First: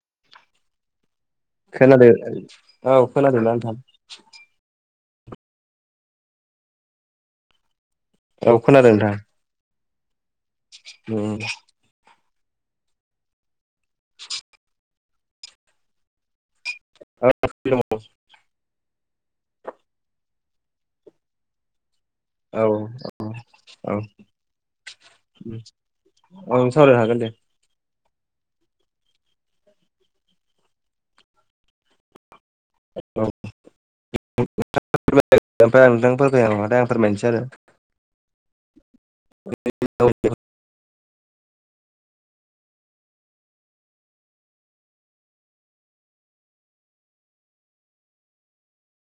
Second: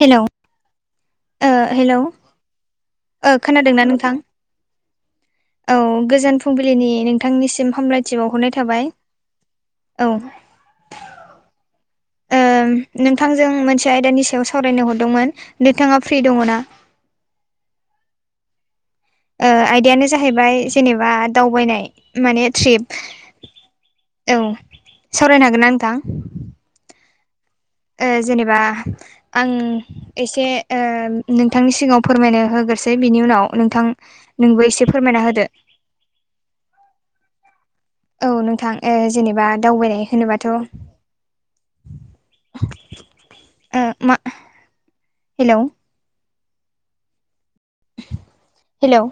Hello hello खोनादो खोनादोंना नोंथां? औ गोजोन फुंबिलिनि नोंथांनिसिम हामलायथि बावहरनाय औ खोनादों थाबाय। नोंथां औ। उम। ओम नोंथांजों मोनसे आयदानि सायाव सावरायनो हरदोंमोन नोंथाङा फ्रि दङ ना? औ। आयदायानो जाहैबाय जेनेबा दावबायनाय माने औ ट्रिप औ सावरायनो हागोन ना नोंथां? औ सावरायनो हागोन दे। जेनेबा आं एसे नोंथांनि सिगाङाव फोरमायनो होगोन। सै बिनि औ उनाव नोंथां नोंबो एसे फोरमायना होदो। ओम आ नोंथां फै आं मालथाय आं फोरमायनोसै आरो औ नोंथां जेनेबा दावबायनाय आरो होनोबाथ' म हेल' हेलौ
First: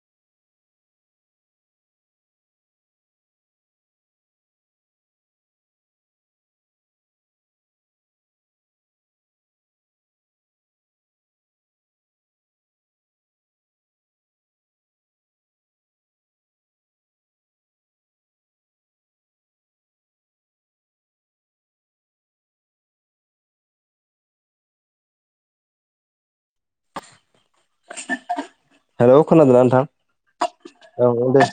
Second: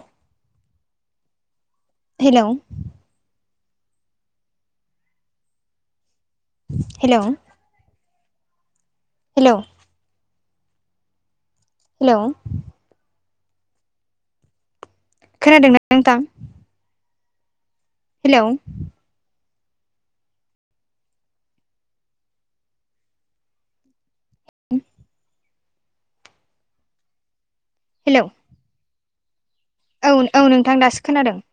हेलौ हेल' हेल' हेल' खोनादों ना नोंथां? हेलौ। [unintelligible] हेल' हेल' खोनादोंना नोंथां? औ औ नोंथां दासो औ औ खोनादों। दे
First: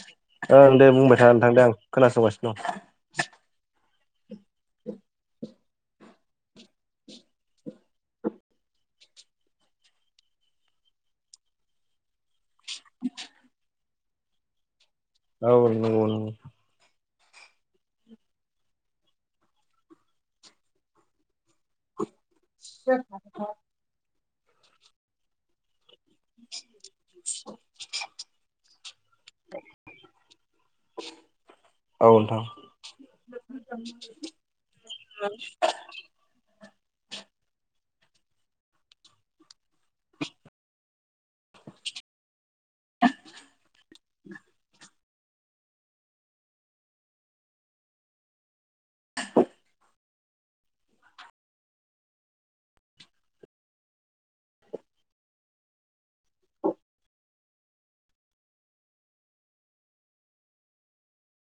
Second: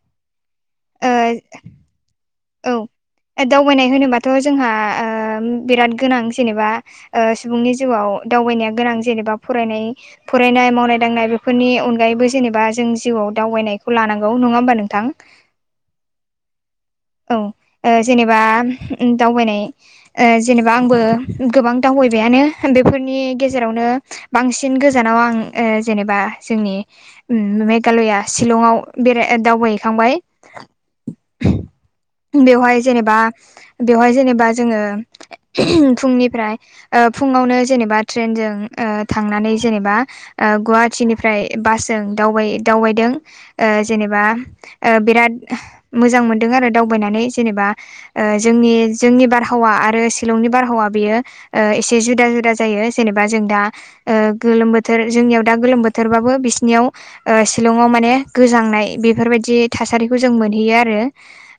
ओं दे ओ बुंबाय थानानै थांदो आं खोनासंगासिनो दं। औ दावबायनाय होनोबाथ' जोंहा बिराद गोनां जेनेबा सुबुंनि जिउआव दावबायनाया गोनां जेनेबा फरायनाय फरायनाय मावनाय दांनाय बेफोरनि अनगायैबो जेनेबा बा जों जिउआव दावबायनायखौ लानांगौ नङा होमबा नोंथां? औ नंगौ नोंथां औ जेनेबा दावबायनाय ओ जेनेबा आंबो गोबां दावबायबायानो। बेफोरनि गेजेरावनो बांसिन गोजानाव आं ओ जेनेबा जोंनि मेघालया शिलंआव बेराय दावबायहैखांबाय। [inaudible] बेवहाय जेनेबा बेवहाय जेनेबा जोङो फुंनिफ्राय ओ फुङावनो जेनेबा ट्रेनजों थांनानै जेनेबा ओ गुवाहाटिनिफ्राय बासजों दावबाय ओ दावबायदों ओ जेनेबा बिराद मोजां मोनदों आरो। दावबायनानै जेनेबा ओ जोंनि जोंनि बारहावा आरो शिलंनि बारहावा बेयो ओ एसे जुदा जुदा जायो जेनेबा जों दा ओ गोलोम बोथोर जोंनियाव दा गोलोम बोथोरबाबो बिसिनियाव शिलंआव माने गोजांनाय बेफोरबायदि थासारिखौ जों मोनहैयो आरो।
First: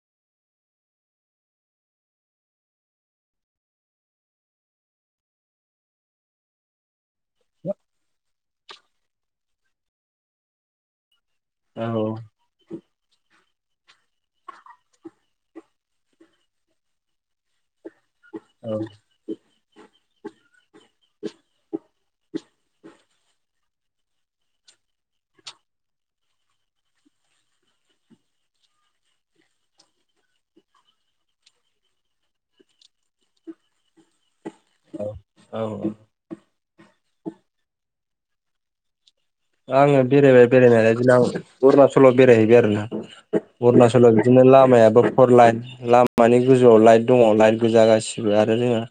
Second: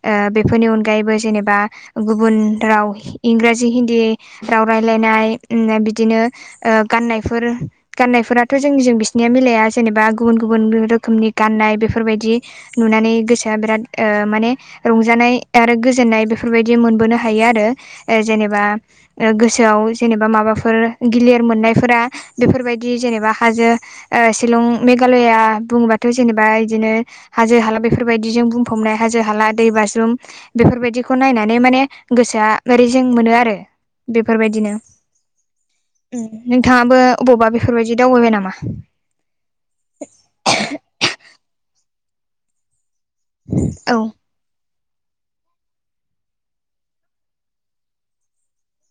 ओ बेफोरनि अनगायैबो जेनेबा गुबुन राव इंराजि हिन्दी राव रायलायनाय बिदिनो ओ गाननायफोर गाननायफोराथ' जोंनिजों बिसनिया मिलाया जेनेबा गुबुन गुबुन रोखोमनि गाननाय औ बेफोरबायदि नुनानै गोसोआ बिराद माने रंजानाय आरो गोजोननाय बेफोरबायदि मोनबोनो हायो आरो जेनेबा औ गोसोआव जेनेबा माबाफोर गिलिर मोननायफोरा बेफोरबायदि जेनेबा हाजो ओ शिलं मेघालया बुङोबाथ' जेनेबा बिदिनो हाजो हाला बेफोरबायदिजों बुंफबनाय हाजो हाला दै बाज्रुम बेफोरबायदिखौ नायनानै माने गोसोआ ओरै जें मोनो आरो। बेफोरबायदिनो औ औ नोंथाङाबो अबावबा बेफोरबायदि दावबायबाय नामा? दा आङो बेरायबाय बेरायनायालाय बिदिन अरुणाचलाव बेरायहैबाय आरोोना औ अरुणाचलाव बिदिनो लामायाबो फर लाइन लामानि गोजौआव लाइट दङ लाइट गोजा गासिबो आरो जोङहा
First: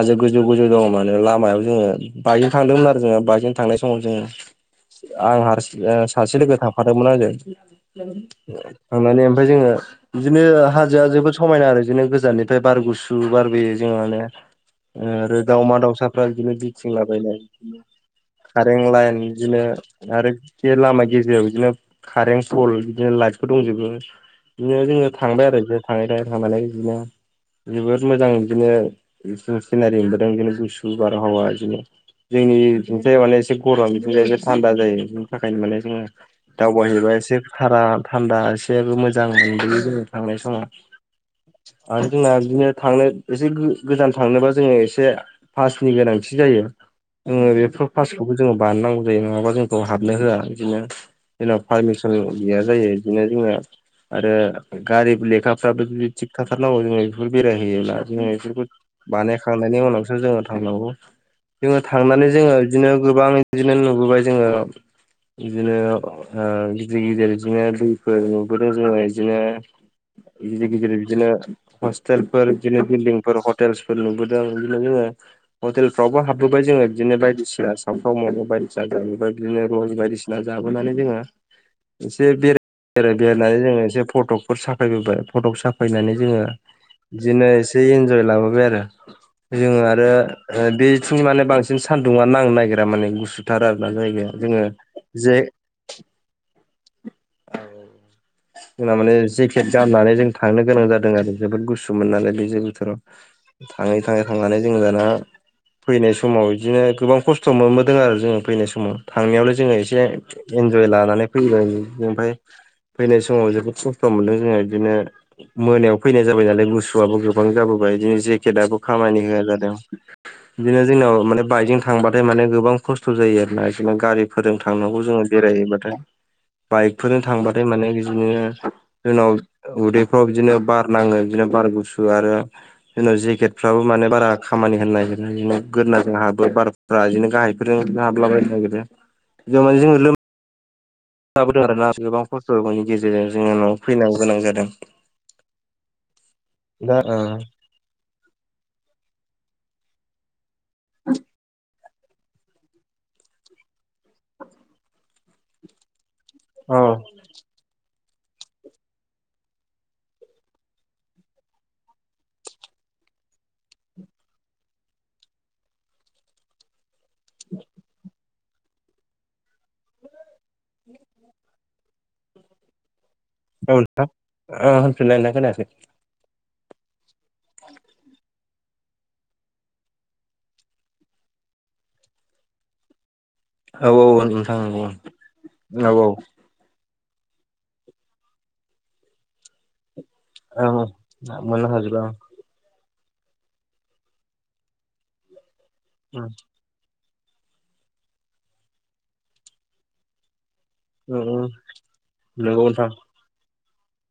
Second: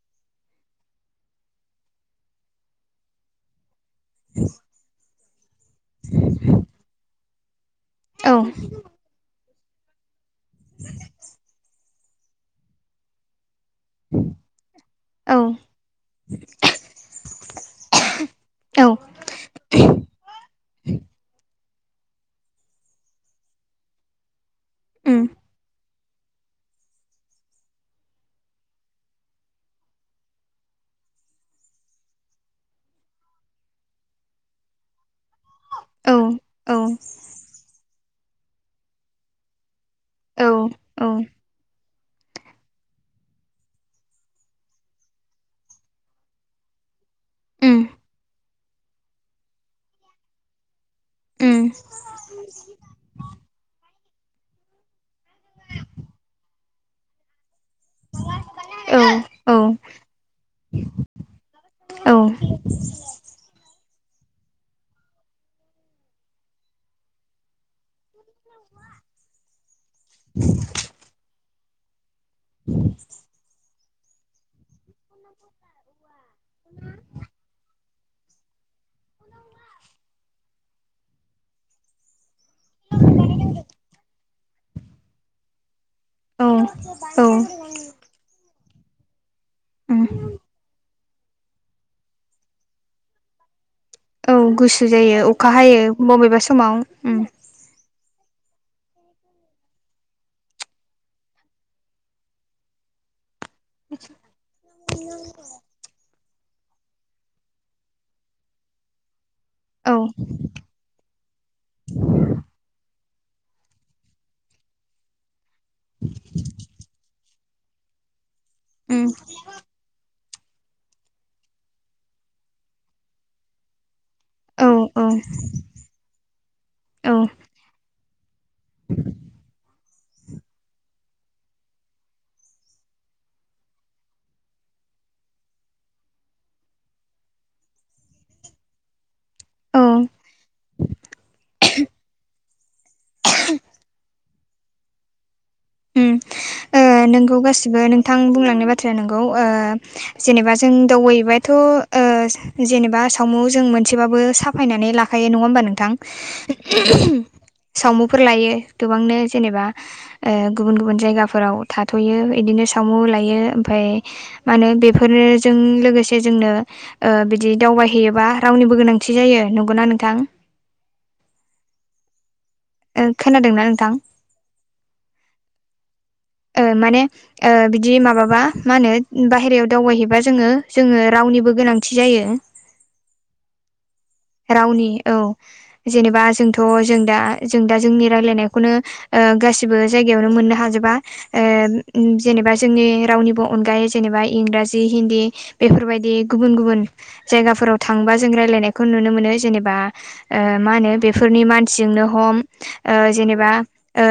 हाजो गोजौ गोजौ दङ माने लामायाव जोङो बाइकजों थांदोंमोन आरो जोङो बाइकजों थांनाय समाव जोङो आं हारसि सासे लोगो थांफादोंमोन आंजों औ मे ओमफफ्राय जोङो बिदिनो हाजोआ जोबोद समायना आरो बिदिनो गोजाननिफ्राय बार गुसु बारबोयो। जों औ दाउमा दाउसा बिदिनो बिथिं लाबायनाय कारन् औ लाइन बिदिनो आरो बे लामा गेजेरायाव बिदिनो कारेन सल बिदिनो लाइटखौ दंजोबो बिदिनो जोङो उम थांबाय आरो बिदिनो थाङै थाङै थांलाय बिदिनो जबोद मोजां बिदिनो सिनारि मोनबोदों बिदिनो गुसु बारहावा बिदिनो जोंनि दुसया माने एसे गरब जसे थान्दा जायो बिनि थाखायनो माने जोङो औ औ दावबायहैबा एसे भारा थान्दा एसेाबबो मोजां मोनबोयो जोङो थांनाय औ समाव औ आरो जोंना बिदिनो थांनो एसे गोजान थांनोबा जोङो एसे पासनि गोनांथि जायोङो उम बेफोर पासखौबो जोङो। बांगौ जायो नङा जोंखौ हाबनो होआ बिदिनो उम जारि गैया जायो बिदिनो जोंना आरो गारिब लेखाफ्राबो जुदि थिग थाथारनांगौ जोङो बेफोर बेरायहैयोब्ला जोङो बेफोरखौ औ औ बानायखांनायनि उनावसो जोङो थांनांगौ जोङो औ थांनानै जोङो बिदिनो। गोबां बिदिनो नुबोबाय जोङो। बिदिनो गिदिर गिदिर बिदिनो दैफोर नुबोदों जोङो बिदिनो। गिदिर गिदिर बिदिनो हस्टेलफोर बिदिनो बिल्डिंफोर हटेलस नंग' दां नोंनि गोसो [inaudible] हटेलफ्रावबो हाबबोबाय जोङो बिदिनो बायदिसिना सावफ्राव म बायदिसिना जबाय बिदिनो रज बायदिसिना। जाबोनानै जोङो एसे बेराय आरो बेरायनानै जोङो एसे फट' फफोर साफायबोबाय फट'खौ साफायनानै जोङो औ बिदिनो एसे इन्जय लाबोबाय आरो। जोङो उम आरो बेथिंनि माने बांसिन सानदुंङआ नांनो नागिरा माने गुसु थार आरोना जायगाया औ जोङो गुसु जायो जे अखा हायो बबेबा समाव उम जोंना माने जेकेट गाननानै जों थांनो गोनां जादों आरो जोबोद गुसु मोन नालाय बे ज बोथोराव। [inaudible] थाङै थाङै थांनानै जोंङो दाना फैनाय समाव बिदिनो गोबां खस‌ सम मोनबोदों आरो जोङो फैनाय समाव। थांनायावलाय जोङो औ एसे इनजय लानानै फैबाय ओमफ्राय। फैनाय समाव जोबोद खस्थ' मोनदों जोङो बिदिनो मोनायाव फैनाय जाबाय नालाय गुसुआबो। गोबां जाबोबाय बिदिनो जेकेटाबो उम खामानि होआ जादों बिदिनो जोंनाव माने बाइकजों थांबा ओफ्राय माने गोबां खस्थ' जायो आरोोना गारि फोरजों औ थांनांगौ औ जोङो बेरायहैबाथाय औ बाइकफोरजों थांबाथाय। ओमफ्राय माने बिदिनो जोंनाव उदैफ्राव बिदिनो बार नाङो बिदिनो बार गुसु आरो। जोंनाव जेकेटफ्राबो माने बारा खामानि होन नागिरा ज गोोरोनना जोंहाबो बार बिदिनो गाहायफोरजों हाबला बायनो नागिरो जों औ माने लोम जाबोदों आरोना गोबां खस्थ'नि गेजेरजों जोङो न' फैनो गोनां जादों दा औ नोंगौ गासिबो नोंथां बुंलांनाय बाथ्राया नोंगौ ओ जेनेबा। जों दावबायहैबाथ' ओ जेनेबा सावु जों मोनसेबाबो साफायनानै लाखायो नङा होमबा नोंथां। औ सावमुफोर लायो गोबांनो जेनेबा। गुबुन गुबुन जायगाफोराव थाथ'यो इदिनो सामु लायो ओमफ्राय। मानो बेफोरनो जों लोगोसे जोंनो। ओ बिदि दावबायहैयोबा रावनिबो गोनांथि जायो नंगौना नोंथां। ओं खोनादों। औ नोंथां होनफिनलायनाय खोनायाखै। ओ माने। ओ बिदि माबाबा मा होनो बाहेरायाव दावबायहैबा जोङो जोङो रावनिबो गोनांथि जायो। औ औ नोंथां रावनि औ नंगौ जेनेबा जों थ' जों दा जों दा जोंनि रायलायनायखौनो ओ गासिबो जायगायावनो मोननो औ हाजोबा ओ मोननो हाजोबा जेनेबा। जोंनि रावनिबो अनगायै जेनेबा इंराजि हिन्दी बेफोरबायदि ओं गुबुन गुबुन। जायगाफोराव थांबा जों रायजलायनायखौ नुनो मोनो जेनेबा। ओ मा होनो उम बेफोरनि उम मानसिजोंनो हम नंगौ नोंथां जेनेबा ओ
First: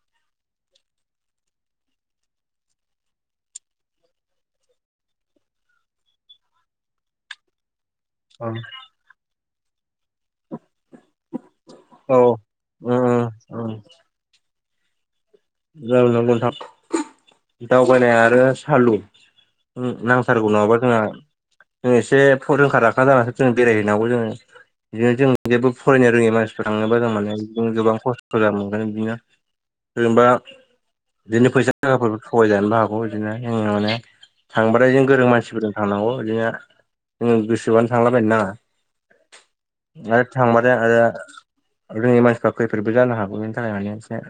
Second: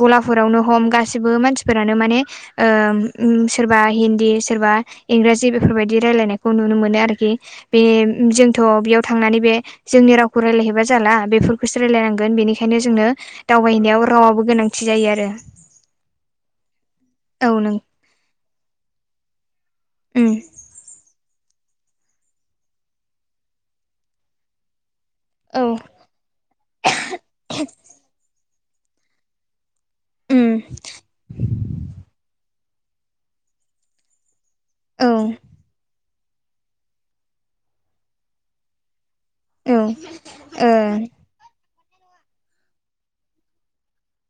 गलाफोरावनो हम गासिबो मानसिफोरानो माने। सोरबा हिन्दी सोरबा। इंराजि बेफोरबायदि रायलायनायखौ नुनो मोनो आरोखि बे ओं जोंथ' बेयाव थांनानै बे जोंनि रावखौ रायलायहैबा जाला बेफोरखौसो औ रायलायनांगोन बेनिखाय -खायनो उम जोंनो औ दावबायनायाव रावाबबो गोनांथि जायो आरो जों नंगौ नोंथां औ नों दावबायनाया आरो सालु उम नांथारगौ नङाबा जोंहा जों एसे रोंखा राखा जानासो जों बेरायहैनांगौ जोङो बिदिनो जों औ जेबो फरायनो रोङै मानसिफोर थाङोबा जों माने बिदिनो गोबां खस्थ' जागोन मोनगोन बिदिनो ओम बिदिनो फैसा थाखाफोरबो थगायजानोबो हागौ बिदिनो ओं माने थांबाथाय जों औ गोरों मानसिफोरजों थांनांगौ बिदिनो जों गोसोबानो थांलाबायनो नाङा। औ ओ थांबाथाय आरो रोङि मानसिफोरा खैफोदबो जानो हागौ बेनि थाखाय माने एसे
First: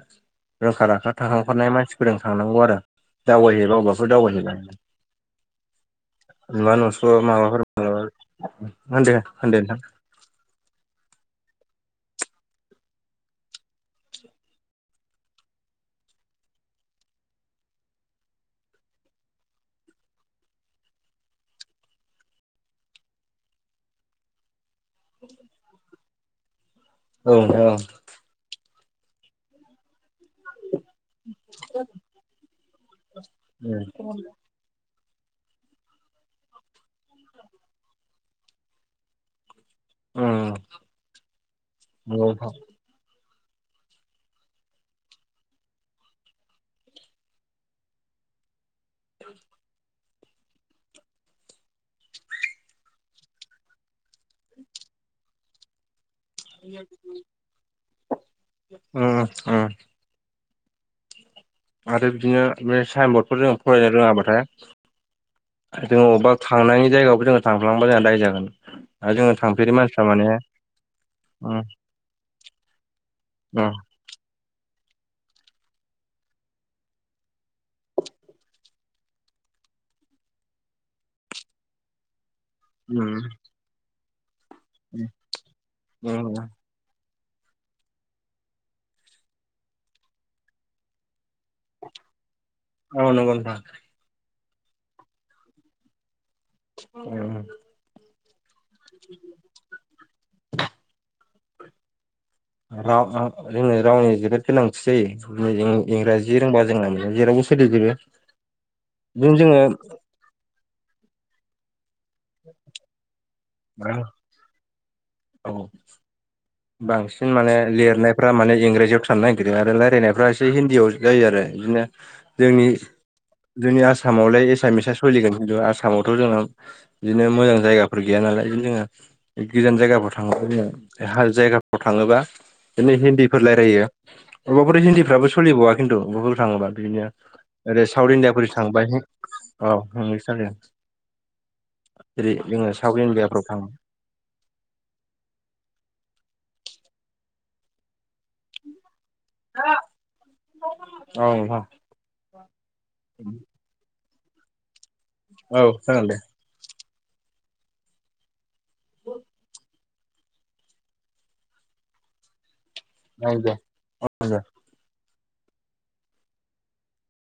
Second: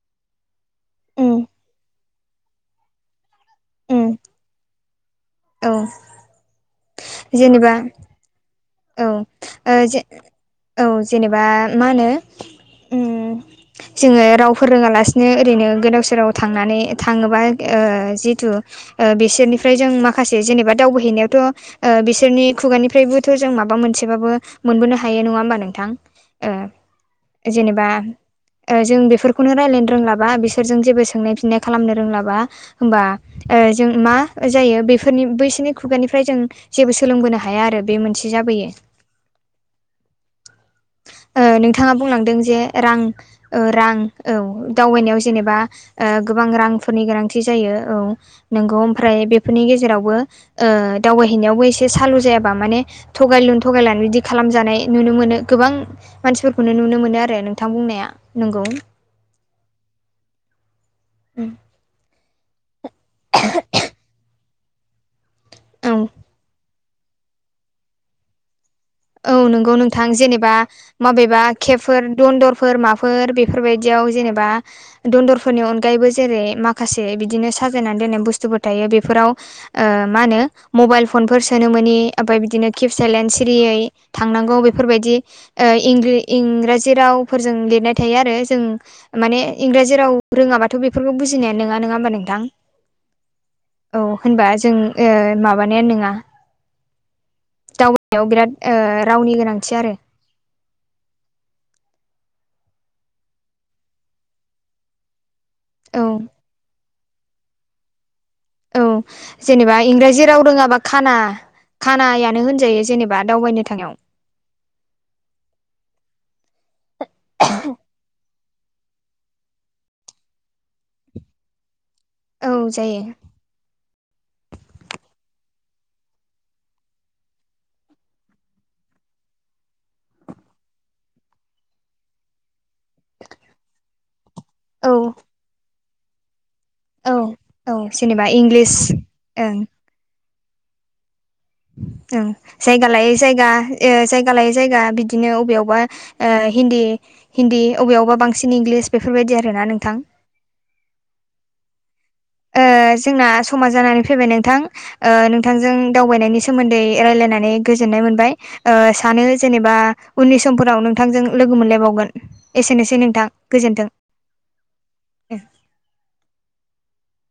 रोंखा रा खा उम थांखांखानाय मानसिफोरजों थांनांगौ आरो दावबायहैबा उम अबेबाफोर दावबायहैबा औ। नुवा नुसवा माबाफोर जेनेबा माबाबा औ ओ जे औ जेनेबा मा होनो ओम जोङो राव फोरोङालासिनो ओरैनो गोदाव सोराव थांनानै थाङोबा जिथु बिसोरनिफ्राय जों माखासे जेनेबा दावबायहैनायावथ' बिसोरनि खुगानिफ्रायबो थ' जों माबा मोनसेबाबो मोनबोनो हायो नङा होमबा नोंथां? औ उम नंगौ जेनेबा जों बेफोरखौनो रायलायनो रोंलाबा बिसोरजों जेबो सोंनाय बिनाय खालामनो रोंलाबा होमबा जों मा जायो बेफोरनि बैसोरनि खुगानिफ्राय जों जेबो सोलोंबोनो हाया आरो बे मोनसे ज नोंथाङा बुंलांदों नोंथां जे रां रां औ दावबायनायाव जेनेबा गोबां रांफोरनि गोनांथि जायो औ। नोंगौ ओमफ्राय बेफोरनि गेजेरावबो दावबायहैनायावबो एसे सालु जायाबा माने थगायलुन थगायला बिदि खालामजानाय नुनो मोनो गोबां मानसिफोरखौनो नुनो मोनो आरो नोंथां बुंनाया नंगौ। उम उम। उम। आरो बिदिनो बे साइन बर्डफोर जों फरायनो रोङाबाथाय औ जोङो अबेबा थांनायनि जायगायावबो जोङो थांफ्लांबा जोंहा दाय जागोन। आरो औ जोङो थांफेरि नोंगौ मानसिफ्रा नोंथां माने जेनेबा माबेबा उम केेबफोर दन्दरफोर माफोर उम बेफोरबायदियाव जेनेबा दन्दरफोरनि अनगायैबो जेरै माखासे बिदिनो साजायनानै दोननाय बुस्थुफोर थायो बेफोराव मा होनो मबाइल फनफोर सोनो मनि ओमफ्राय बिदिनो केब साइलेणड सिरियै थांनांगौ उम बेफोरबायदिं उम इंराजि राव फोरजों लिरनाय थायो आरो जों माने इंराजि राव रोङाबा थ' बेफोरखौ बुजिनाया नङा नङा होमबा नोंथां? औ नंगौ नोंथां औ होनबा जों माबानायानो नङा। [inaudible] दावबायनायाव बिराद रावनि गोनांथि आरो र जोंनो रावनि जोबोद गोनांथि जायो औ इंराजि रोंबा जोंना जेरावबो ख दै ज [unintelligible] औ जेनेबा इंराजि राव रोङाबा खाना खानायानो नो होनजायो जेनेबा दावबायनो थांनायाव औ बांसिन माने लिरनायफ्रा माने इंराजियाव साननो निरदों आरो रायलायनायफ्रा एसे हिन्दीयाव जायो आरो बिदिनो जोंनि औ जायो जोंनि आसामावलाय एसामिसा सोलिगोन खिन्थु आसामावथ' जोंना बिदिनो मोजां जायगाफोर गैया नालाय जोङो गोजान जायगाफोराव थांङोबा जोङो हा जायगाफ्राव थाङोबा बिदिनो हिन्दीफोर रायलायो अबेबाफोर औ हिन्दीफ्राबो सोलिबाववा। खिन्थु ब थाङोबा बिदिनो औ औ ओरै साउथ जेनेबा इण्डियाफोर इंलिस थांबायहाय ओं औ। [unintelligible] ओ जेरै जोङो जायगा साउथ लायो इण्डियाफ्राव जायगा थाङो ओ जाय जायगा लायै जायगा बिदिनो अबेयावबा ओ हिन्दी हिन्दी अबेयावबा बांसिन इंलिस बेफोरबायदि आरोना नोंथां औ नोंथां ओ जोंना समा जानानै फैबाय नोंथां ओ औ नोंथांजों जागोन दे दावबायनायनि सो सोमोन्दै रायलायनानै गोजोननाय मोनबाय ओ सानो जेनेबा उननि समफोराव नोंथांजों लोगो मोनलायबावगोन एसेनोसै सै नोंथां जागोन गोजोन्थों [unintelligible]